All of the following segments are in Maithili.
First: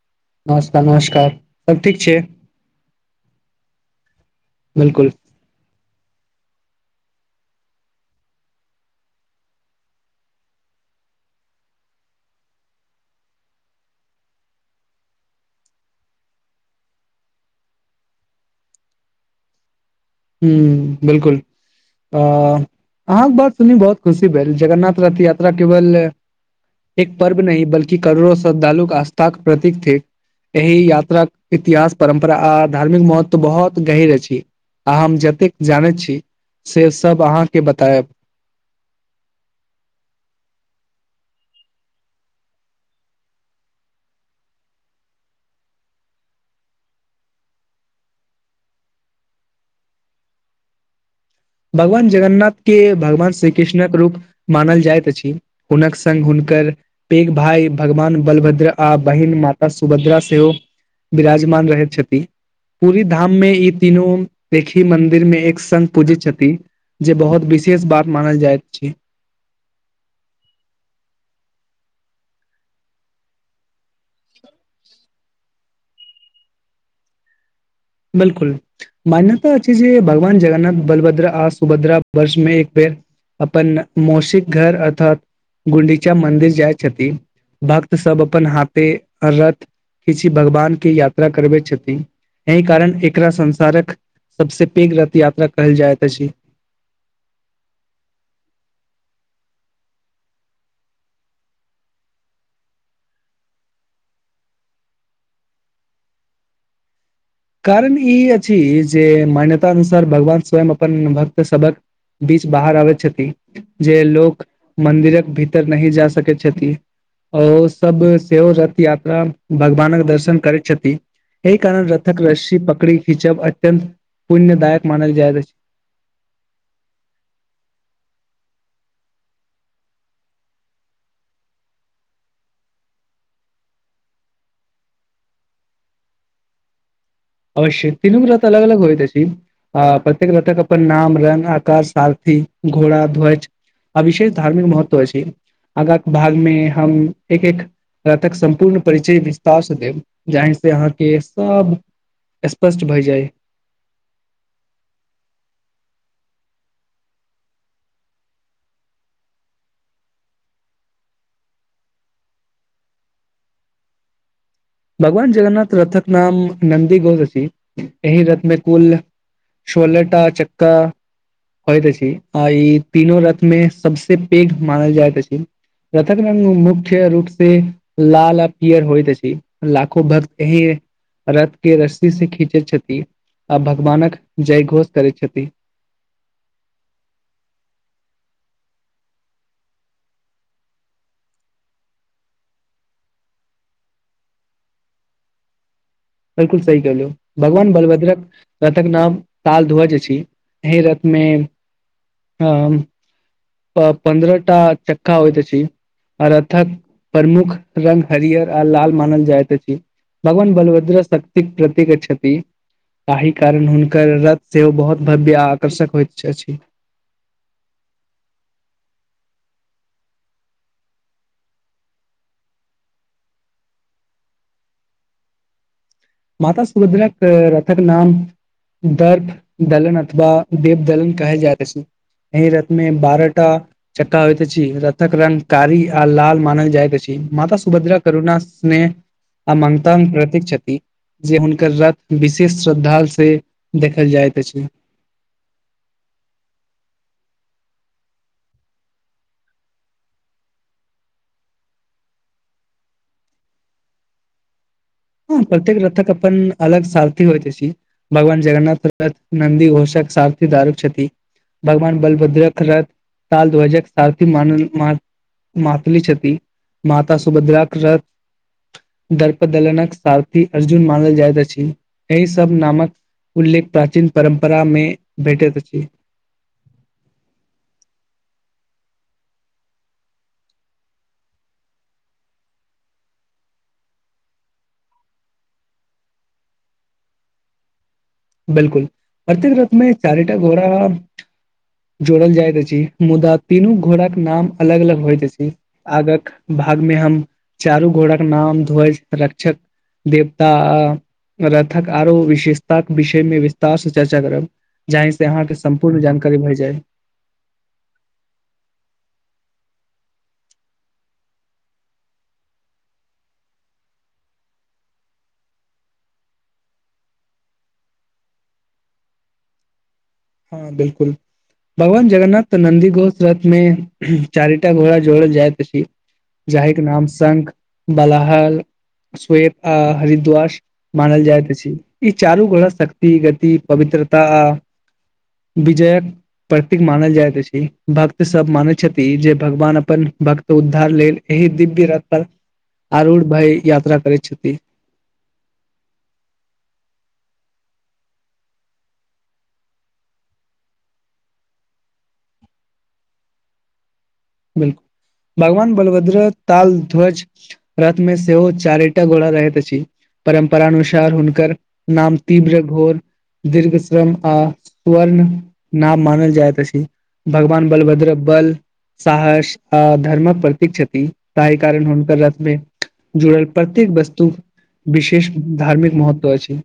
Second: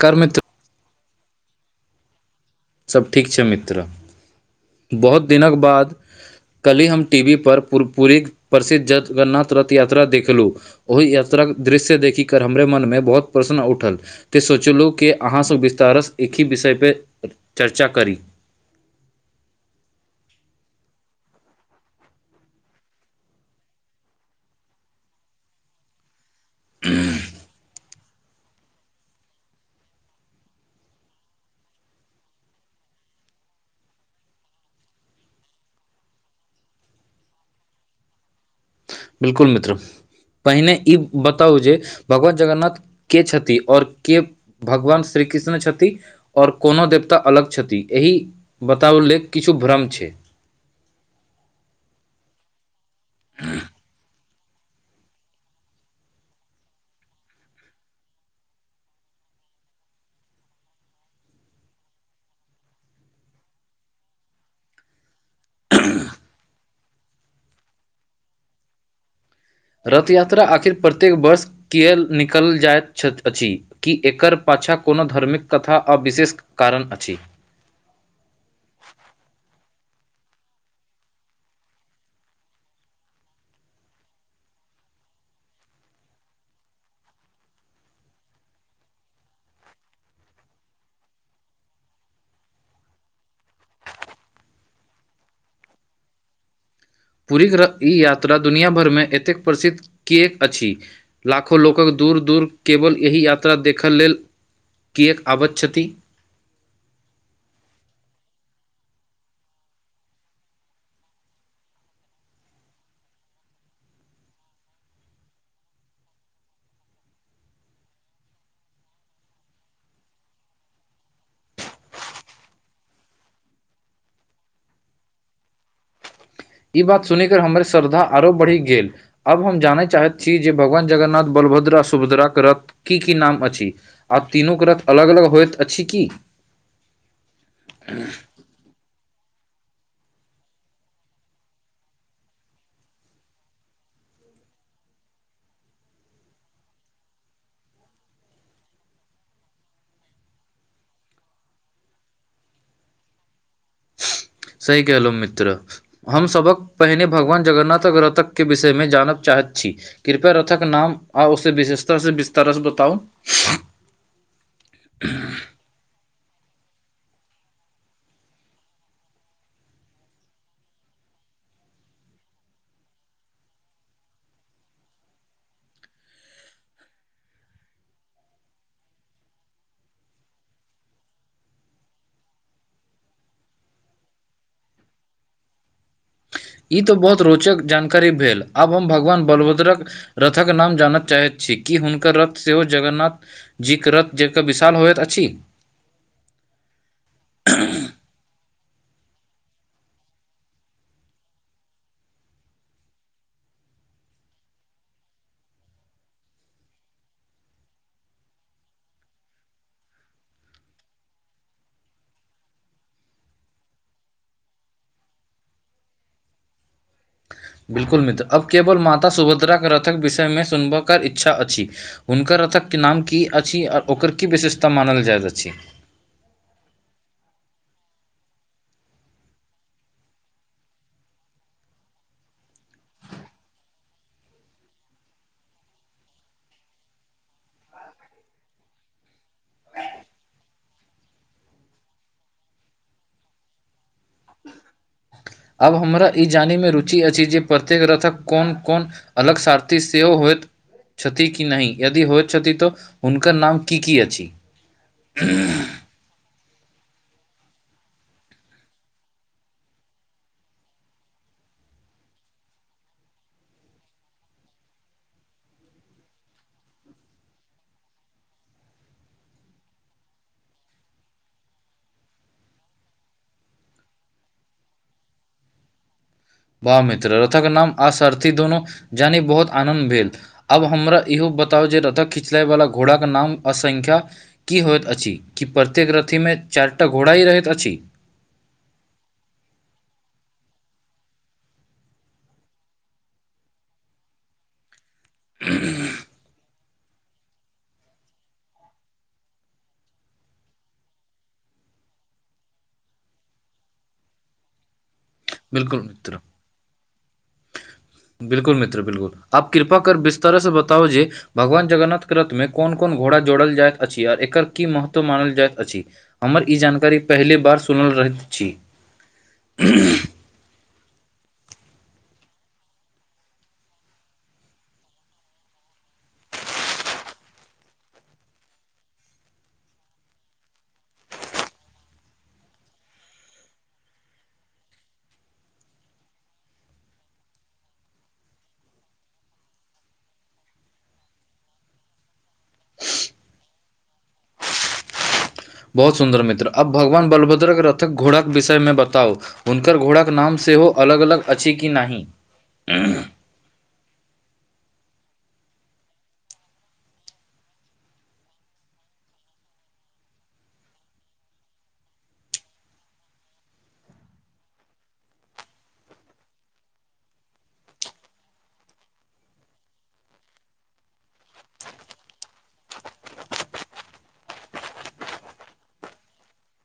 कर मित्। नमस्कार नमस्कार सब ठीक छै। सभ ठीक छै मित्र बिलकुल बहुत दिनक बाद। कल्हि हम टी वी पर पुरपुरीक प्रसिद्ध जगन्नाथ रथ यात्रा देखलुं। ओहि यात्राक दृश्य देखि कर हमरे मनमे बहुत प्रश्न उठल। तऽ सोचलहुँ कि अहाँसँ विस्तारसँ एकहि विषयपे चर्चा करी। हूँ बिलकुल। अँ अहाँक बात सुनि बहुत खुशी भेल जगन्नाथ रथ यात्रा केवल। एक पर्व नै बल्कि करोड़ो श्रद्धालुक आस्थाक प्रतीक थिक। एहि यात्राक के इतिहास परम्परा आ धार्मिक महत्व बहुत गहीर अछि। आ हम जतेक जानैत छी से सब अहाँके बतायब। बिल्कुल मित्र। पहिने ई बताउ जे भगवान जगन्नाथ के छथि आओर के। भगवान श्री कृष्ण छथि। आओर कोनो देवता अलग छथि एहि बतावल लेल किछु भ्रम छै। भगवान जगन्नाथके भगवान श्री कृष्णक रूप। मानल जाइत अछि हुनक संग हुनकर। पेघ भाई भगवान बलभद्रा आ बहिन माता सुभद्रा सेहो। बिराजमान रहैत छति। पूरी धाममे ई तीनू देखी मंदिरमे एक संग पूजै छत। ती जे बहुत विशेष बात मानल जाइत छै। रथ यात्रा आखिर प्रत्येक वर्ष। तेल निकल जाइत छथि अछि कि एकर पाछा कोनो धर्मिक कथा आ विशेष। कारण अछि। बलकुल। मान्यता अछि जे भगवान जगन्नाथ बलभद्रा आ सुभद्रा वर्षमे एक बेर। अपन मौसिक घर अर्थात गुंडीचा मन्दिर जाइ छथि भक्त सब अपन हाथे रथ। किछी भगवानके यात्रा करबै छति। एहि कारण एकरा संसारक सबसे पेघ रथ यात्रा कहल जाइत अछि। पूरीक रथ ई यात्रा दुनिया भरमे एतेक प्रसिद्ध किएक अछि? लाखो लोकक दूर दूर केवल एहि यात्रा देखऽ लेल कीयक आबत छति? कारण ई अछि जे मान्यता अनुसार भगवान स्वयं अपन भक्तसभक बीच बाहर आबेत छति। जे लोक मन्दिरक भीतर नहि जा सकै छथि। ओ सब सेहो रथ यात्रा भगवानक दर्शन करै छति एहि कारण रत रथक रस्सी पकड़ी खिचब अत्यंत पुण्यदायक मानल जाइत अछि। ई बात सुनिक हमर श्रद्धा आरो बढ़ि गेल। आब हम जानय चाहैत छी जे भगवान जगन्नाथ बलभद्रा आ सुभद्राकेँ रथ की की नाम अछि? आब तीनूकेँ रथ अलग अलग होइत अछि की? अवश्य तीनू केँ रत अलग अलग होइत अछी। आ प्रत्येक रतक अपन नाम रंग आ कार सारथी घोड़ा ध्वज। अ विशेष धार्मिक महत्व अछी कि आगाँ भागमे हम एक एक जाहा तक सम्पूर्ण परिचय विस्तार स भेल जाहि से अहाँके सब स्पष्ट भए जाइ। सही कहलहु मित्र। हमसभक पहिने भगवान जगन्नाथक रतकके विषयमे जानऽ चाहैत छी। कृपया रथाक नाम आ ओ से विशेषतर से विस्तारस बताउ। भगवान जगन्नाथ रथक नाम नन्दी गोस छी एहि रथमे कुल सोलहटा च्का। होइत अछि आ ई तीनो रथ मे सबसे पैघ मानल जाइत अछि। रथक रंग मुख्य रूप से लाल आ पिअर होइत अछि। लाखो भक्त अहीये। रथ के रस्सी से खींचे छथि आ भगवानक जय घोष करे छथि। ई तऽ बहोत रोचक जानकारी भेल आब हम भगवान बलभद्रक रथक नाम जानय चाहैत छी कि हुनकर रथ सेहो जगन्नाथ जीक्रत जेका विशाल होइत अछि? बिलकुल सही कहलू भगवान बलभद्रक रथक नाम ताल धोअज अछी एहि रथ मे हम प पन्द्रह टा चक्का होइत अछी। आ रथक प्रमुख रंग हरियर आ लाल मानल जाइत अछि। भगवान बलभद्रा शक्तिक प्रतिक छति। ताहि कारण हुनकर रथ सेहो बहोत भव्य आ आकर्षक होयइत अछि। बिलकुल मित्र अब केवल माता सुभद्राक रथक विषय मे सुनब कर इच्छा अछि। हुनकर रथकके नाम की अछि आर ओकर की विशेषता मानल जाइत अछि। माता सुभद्राकऽ रथक नाम दर्फ दलन अथवा देव दलन कहेल जाइत अछी। एहि रथमे बारहटा चक्का होइत अछि रथक रंग कारी आ लाल मानल जाइत अछि माता सुभद्रा करुणना सिनेह आ मन्तांग प्रतिक छति। जे हुनकर रथ विशेष श्रद्धाल से देखल जाइत अछि। आब हमरा ई जानैमे रुचि अछि जे प्रत्येक रथक कोन-कोन अलग सारथी सेहो होयत। छथि कि नहि यदि होइत छथि तऽ हुनकर नाम की की अछि? हँ प्रत्येक रथक अपन अलग सारथी होइत अछि भगवान जगन्नाथ रथ नन्दी घोषक सारथी दारूक छथि। भगवान बलभद्रक रथ ताल ध्वजक सारथी मान म मातलि छती माता सुभद्राक रथ दर्प दलनक सारथी अर्जुन मानल जाइत अछि एहि सब नामक उल्लेख प्राचीन परम्परा में भेटैत अछि। बाह मित्र रथक नाम आ सारथी दोनो जानि बहुत आनन्द भेल। आब हमरा इहो बताउ जे रथक खिंचल्यवाला घोड़ाके नाम आ संख्या की होइत अछि कि प्रत्येक रथीमे चारि टा घोड़ा ही रहैत अछि। बिल्कुल प्रत्येक रथमे चारिटा घोड़ा जोड़ल जाइत अछि मुदा तीनू घोड़ाक नाम अलग अलग होइत अछि आगक भाग मे हम चारू घोड़ाक नाम ध्वज रक्षक देवता आ रथक आरो विशेषताक विषय मे विस्तार से चर्चा करब जाहि से अहाँके बिल्कुल सम्पूर्ण मित्र जानकारी भए जाए। बिल्कुल मित्र बिल्कुल आब कृपा कर विस्तार से बताउ जेे भगवान जगन्नाथ के रथमें कोन-कोन घोड़ा जोड़ल जाएत अछि आर एकर की महत्व मानल जाएत अछि। हमर ई जानकारी पहिले बार सुनल रहैत छी। हां बिल्कुल। भगवान जगन्नाथ के नन्दी घोष रथ मे चारिटा घोड़ा जोड़ल जाएत अछि। जाहिके नाम शंख, बलाहल, श्वेत आ हरिद्वास मानल जाएत अछि ई चारू घोड़ा शक्ति, गति, पवित्रता आ विजयक प्रतीक मानल जाएत अछि, भक्त सब मानय छथि जे भगवान अपन भक्त उद्धार लेल एहि दिव्य रथ पर आरुढ़ भै यात्रा करैत छथि। बहुत सुन्दर मित्र, अब भगवान बलभद्र के रथक घोड़ाक के विषय में बताउ? हुनकर घोड़ा के नाम सेहो अलग-अलग अछि कि नाहि? बिल्कुल भगवान बलभद्र ताल, ध्वज रथ मे सेहो चारे टा घोड़ा रहैत अछि। परम्परानुसार हुनकर नाम तीव्र, घोर दीर्घ श्रम आ स्वर्ण नाम मानल जाएत अछि। भगवान बलभद्र बल साहस आ धर्मक प्रतीक छथि ताहि कारण हुनकर रथ मे जुड़ल प्रत्येक वस्तु विशेष धार्मिक महत्व अछि।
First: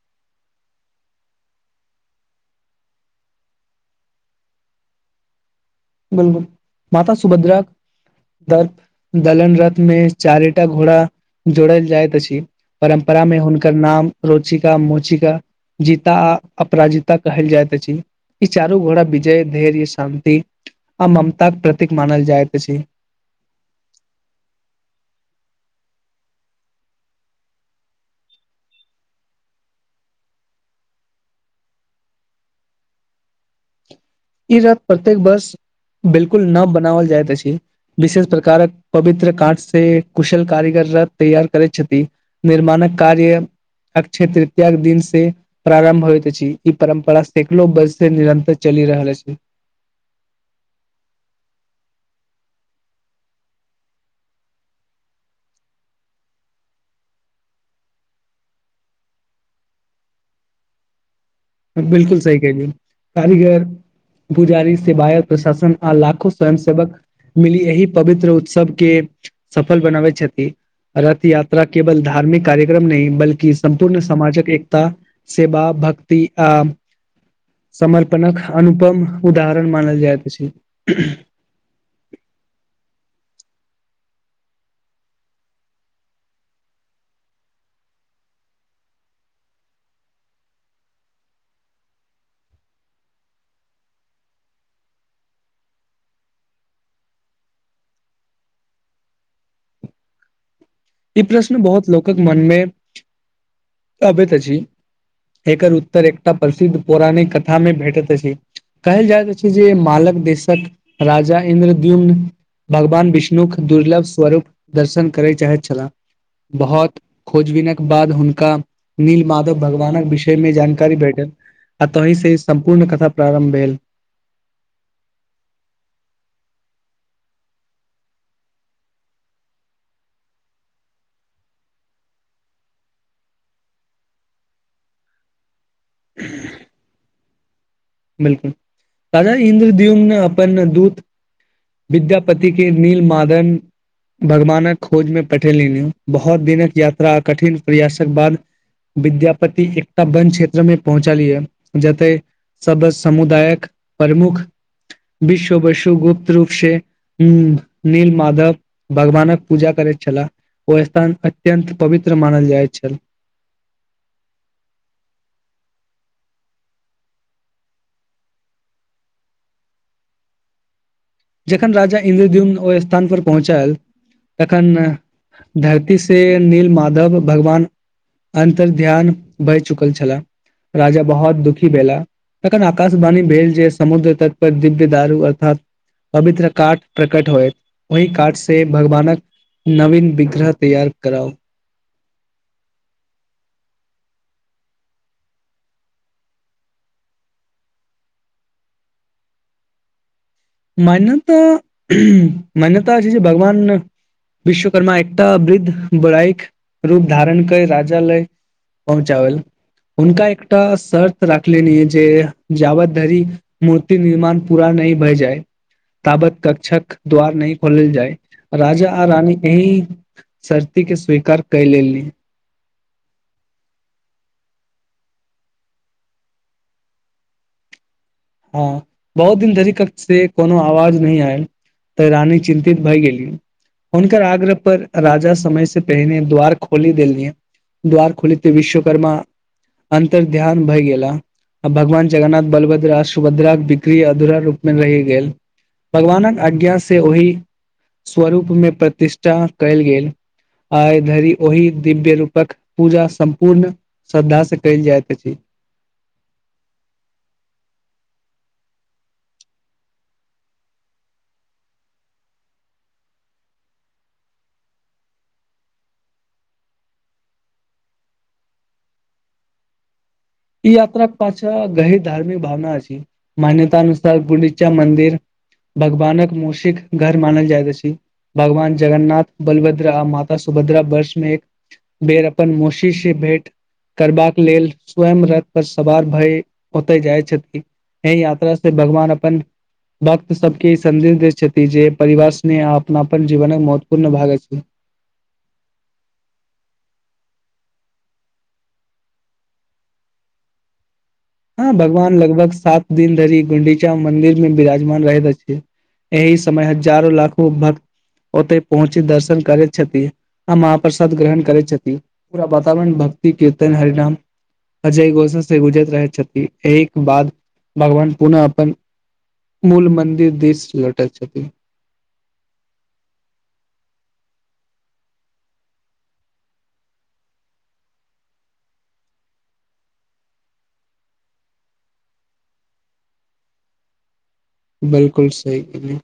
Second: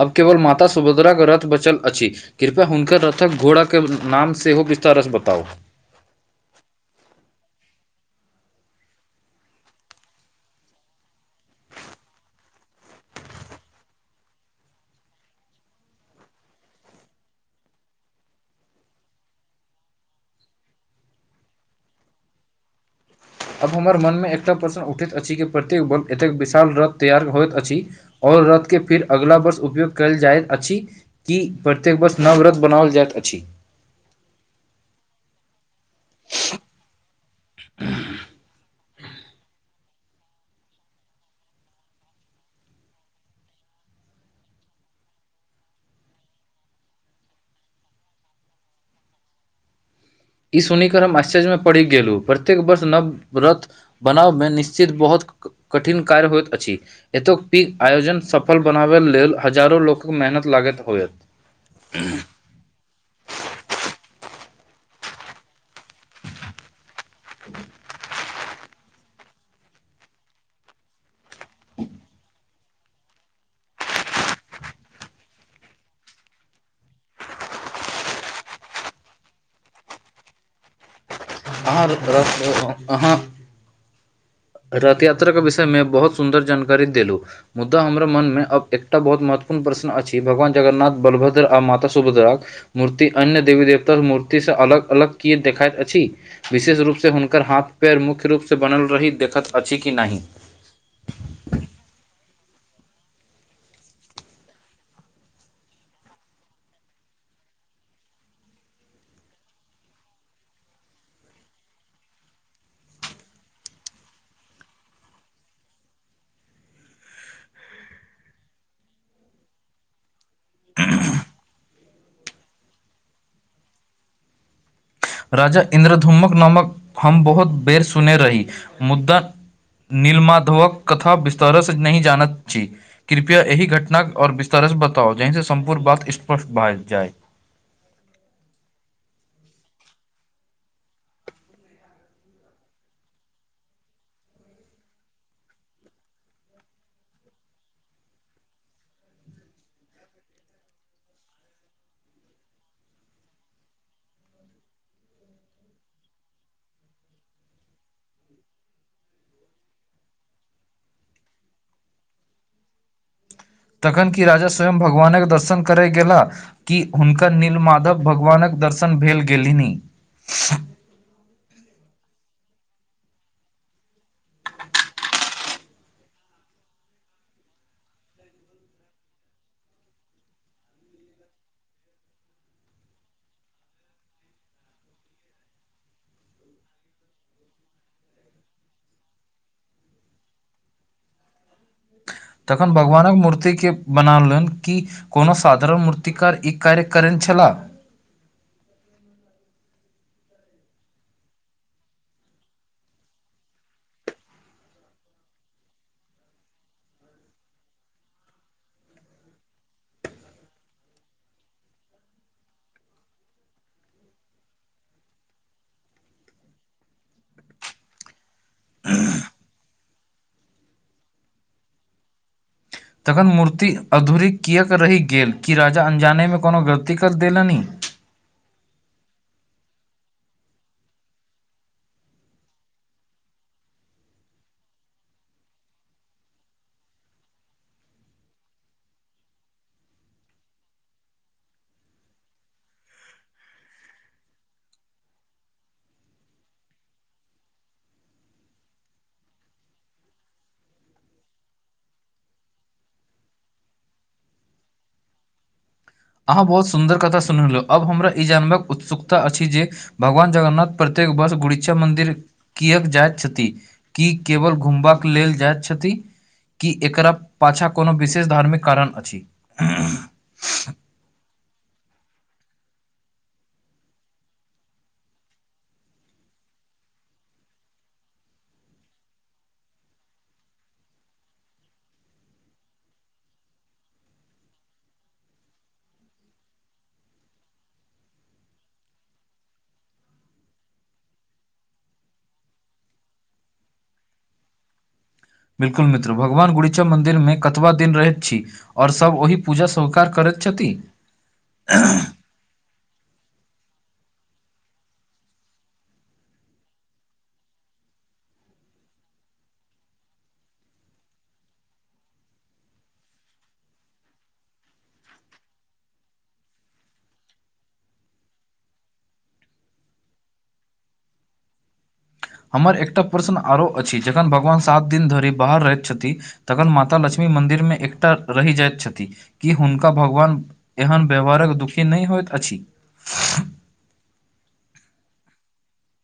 अब केवल माता सुभद्रा के रथ बचल अछि। कृपया हुनकर रथक घोड़ा के नाम सेहो हो विस्तार स बताउ? बिल्कुल माता सुभद्राक दर्प दलन रथ मे चारे टा घोड़ा जोड़ल जाएत अछि। परम्परामे हुनकर नाम रोचिका-मोचिका जीता अपराजिता कहल जाइत अछि, ई चारू घोड़ा विजय, धैर्य, शान्ति अ ममता के प्रतीक मानल जाएत अछि। आब हमर मनमे एकटा प्रश्न उठैत अछि कि प्रत्येक बल एतेक विशाल रथ तैयार होएत अछि। और रथ के फिर अगिला वर्ष उपयोग कैल जाएत अछि। की प्रत्येक वर्ष नव रथ बनावल जाएत अछि। ई रथ प्रत्येक वर्ष बिल्कुल नव बनावल जाएत अछि विशेष प्रकारक पवित्र काँठ से कुशल कारीगर रथ तैयार करैत छथि निर्माणक कार्य अक्षय तृतीया के दिन से प्रारम्भ होएत अछि ई परम्परा सैंकड़ो वर्ष से निरन्तर चलि रहल अछि। ई सुनिकर हम आश्चर्य मे पड़ि गेलु प्रत्येक वर्ष नव रथ बनावै मे निश्चित बहोत कठिन कार्य होएत अछि। एतोक पी आयोजन सफल बनावै लेल हजारो लोकक मेहनत लागैत होएत। बिल्कुल सही कहलिए कारीगर भी जारी सेवायक प्रशासन आ लाखो स्वयं सेवक मिली एहि पवित्र उत्सव के सफल बनाबै छथि। रथ यात्रा केवल धार्मिक कार्यक्रम नहि बल्कि सम्पूर्ण समाजक एकता सेवा, भक्ति आ समर्पणक अनुपम उदाहरण मानल जाएत अछि। आर रथ अहाँ रथ यात्रा के विषय मे बहुत सुन्दर जानकारी देलू। मुद्दा हमरा मनमे अब एकटा बहुत महत्वपूर्ण प्रश्न अछि भगवान जगन्नाथ, बलभद्र आ माता सुभद्राक मूर्ति अन्य देवी देवता मूर्ति स अलग-अलग कील देखाइत अछि। विशेष रूप से हुनकर हाथ-पैर मुख्य रूप स बनल रही देखैत अछि कि नाहि। ई प्रश्न बहुत लोकक मन में अबैत अछि। एकर उत्तर एकटा प्रसिद्ध पौराणिक कथा में भेटत अछि। कहल जाइत रहल छै जे मालक देशक राजा इन्द्रद्युम्न भगवान विष्णुक दुर्लभ स्वरूप दर्शन करय चाहैत छलाह बहौत खोजबिनक बाद हुनका नील माधव भगवानक विषयमे जानकारी भेटल। आ तोहिं से सम्पूर्ण कथा प्रारम्भ भेल। राजा इन्द्रधूमक नामक हम बहुत बेर सुने रही मुद्दा नीलमाधवक कथा विस्तरऽस नहि जानत छी। कृप्या एहि घटनाके और विस्तारऽस बताउ जहिसँ सम्पूर्ण बात स्पष्ट भए जाय। बिल्कुल राजा इन्द्रद्युम अपन दूत विद्यापति के नील मादन भगवानक खोज में पठेलिनिन बहौत दिनक यात्रा कठिन प्रयासक बाद विद्यापति एकटा वन क्षेत्र में पहुँचलयन जते सब समुदायक प्रमुख विश्व वसु गुप्त रूप से हूं नील माधव भगवानक पूजा करैत छलाह। ओ स्थान अत्यंत पवित्र मानल जाइत छल। तखन कि राजा स्वयं भगवानक दर्शन करय गेलाह। कि हुनकर नील माधव भगवानक दर्शन भेल गेलिनी। जखन राजा इन्द्रद्युम ओय स्थान पर पहुँचल तखन धरती से नील माधव भगवान अन्तर ध्यान बहि चुकल छला राजा बहौत दुखी भेला। तखन आकाशवाणी भेल जे समुद्र तट पर दिव्य दारू अर्थात पवित्र काठ प्रकट होयत ओहि काठ से भगवानक नवीन विग्रह तैयार कराउ। तखन भगवानक मूर्तिके बनालन कि कोनो साधारण मूर्तिकार ई कार्य करेन छलाह। मान्यता मान्यता छै जे भगवान विश्वकर्मा एकटा वृद्ध बराइक रूप धारण कय राजा लय पहुँचाबल हुनका एकटा शर्त राखलेनि जे जाबत धरि मूर्ति निर्माण पूरा नही भए जाइ। ताबत कक्षक द्वार नैय खोलल जाय राजा आ रानी एहि शर्ती के स्वीकार कै लेली। तखन मूर्ति अधूरी किएक रहि गेल कि राजा अन्जाने में कोनो गलती कर देलनि? हँ बहुत दिन धरि कक्ष से कोनो आवाज नैय आयल तऽ रानी चिन्तित भइ गेली। हनकर आग्रह पर राजा समय से पहिने द्वार खोली देलियए। द्वार खोलिते विश्वकर्मा अंतर ध्यान भय गेला आ भगवान जगन्नाथ बलबद्रास सुभद्राक बिक्री अधूरा रूपमे रहि गेल भगवानक आज्ञा से ओहि स्वरूप में प्रतिष्ठा कयल गेल। आइ धरि ओहि दिव्य रूपक पूजा सम्पूर्ण श्रद्धा से कयल जाइत अछि। अहाँ बहुत सुन्दर कथा सुनुलौ अब हमरा ई जानबाक उत्सुकता अछि जे भगवान जगन्नाथ प्रत्येक वर्ष गुरिक्छा मन्दिर कियैक जाएत छथि? की केबल घुमबाक लेल जाएत छथि। कि एकरा पाछाँ कोनो विशेष धार्मिक कारण अछि। ई यात्राक पाछा गहिर धार्मिक भावना अछि मान्यता अनुसार गुड़ीचा मन्दिर भगवानक मौसिक घर मानल जाएत अछि। भगवान जगन्नाथ बलभद्र आ माता सुभद्रा वर्षमे एक बेर अपन मौशी से भेंट करबाक लेल स्वयं रथ पर सवार भय ओतय जाय छथिन ए यात्रा से भगवान अपन भक्त सबके ई सन्देश देैत छथि जे परिवार स्नेह आ अपनापन जीवनक महत्वपूर्ण भाग अछि। बिल्कुल मित्र भगवान गुड़ीचा मंन्दिर मे कतबा दिन रहैत छी। और सब ओही पूजा [unintelligible] करैत छथी। हां भगवान लगभग सात दिन धरि गुंडीचा मंदिर मे बिराजमान रहैत अछि। एहि समय हजारो लाखो भक्त ओतय पहुँची दर्शन करैत छथि। आ महाप्रसाद ग्रहण करय छथि पूरा वातावरण भक्ति, कीर्तन, हरे राम अजय गोसा से गुजर रहैत छथि एहि के बाद भगवान पुनः अपन मूल मन्दिर दिस लौटेत छथि। हमर एकटा प्रश्न आरो अछि जखन भगवान सात दिन धरि बाहर रहैत छथि तखन माता लक्ष्मी मन्दिरमे एकटा रैह जाएत छथि। कि हुनका भगवान एहन व्यवहारक दुखी नै होएत अछि। बिल्कुल सही कहलिए।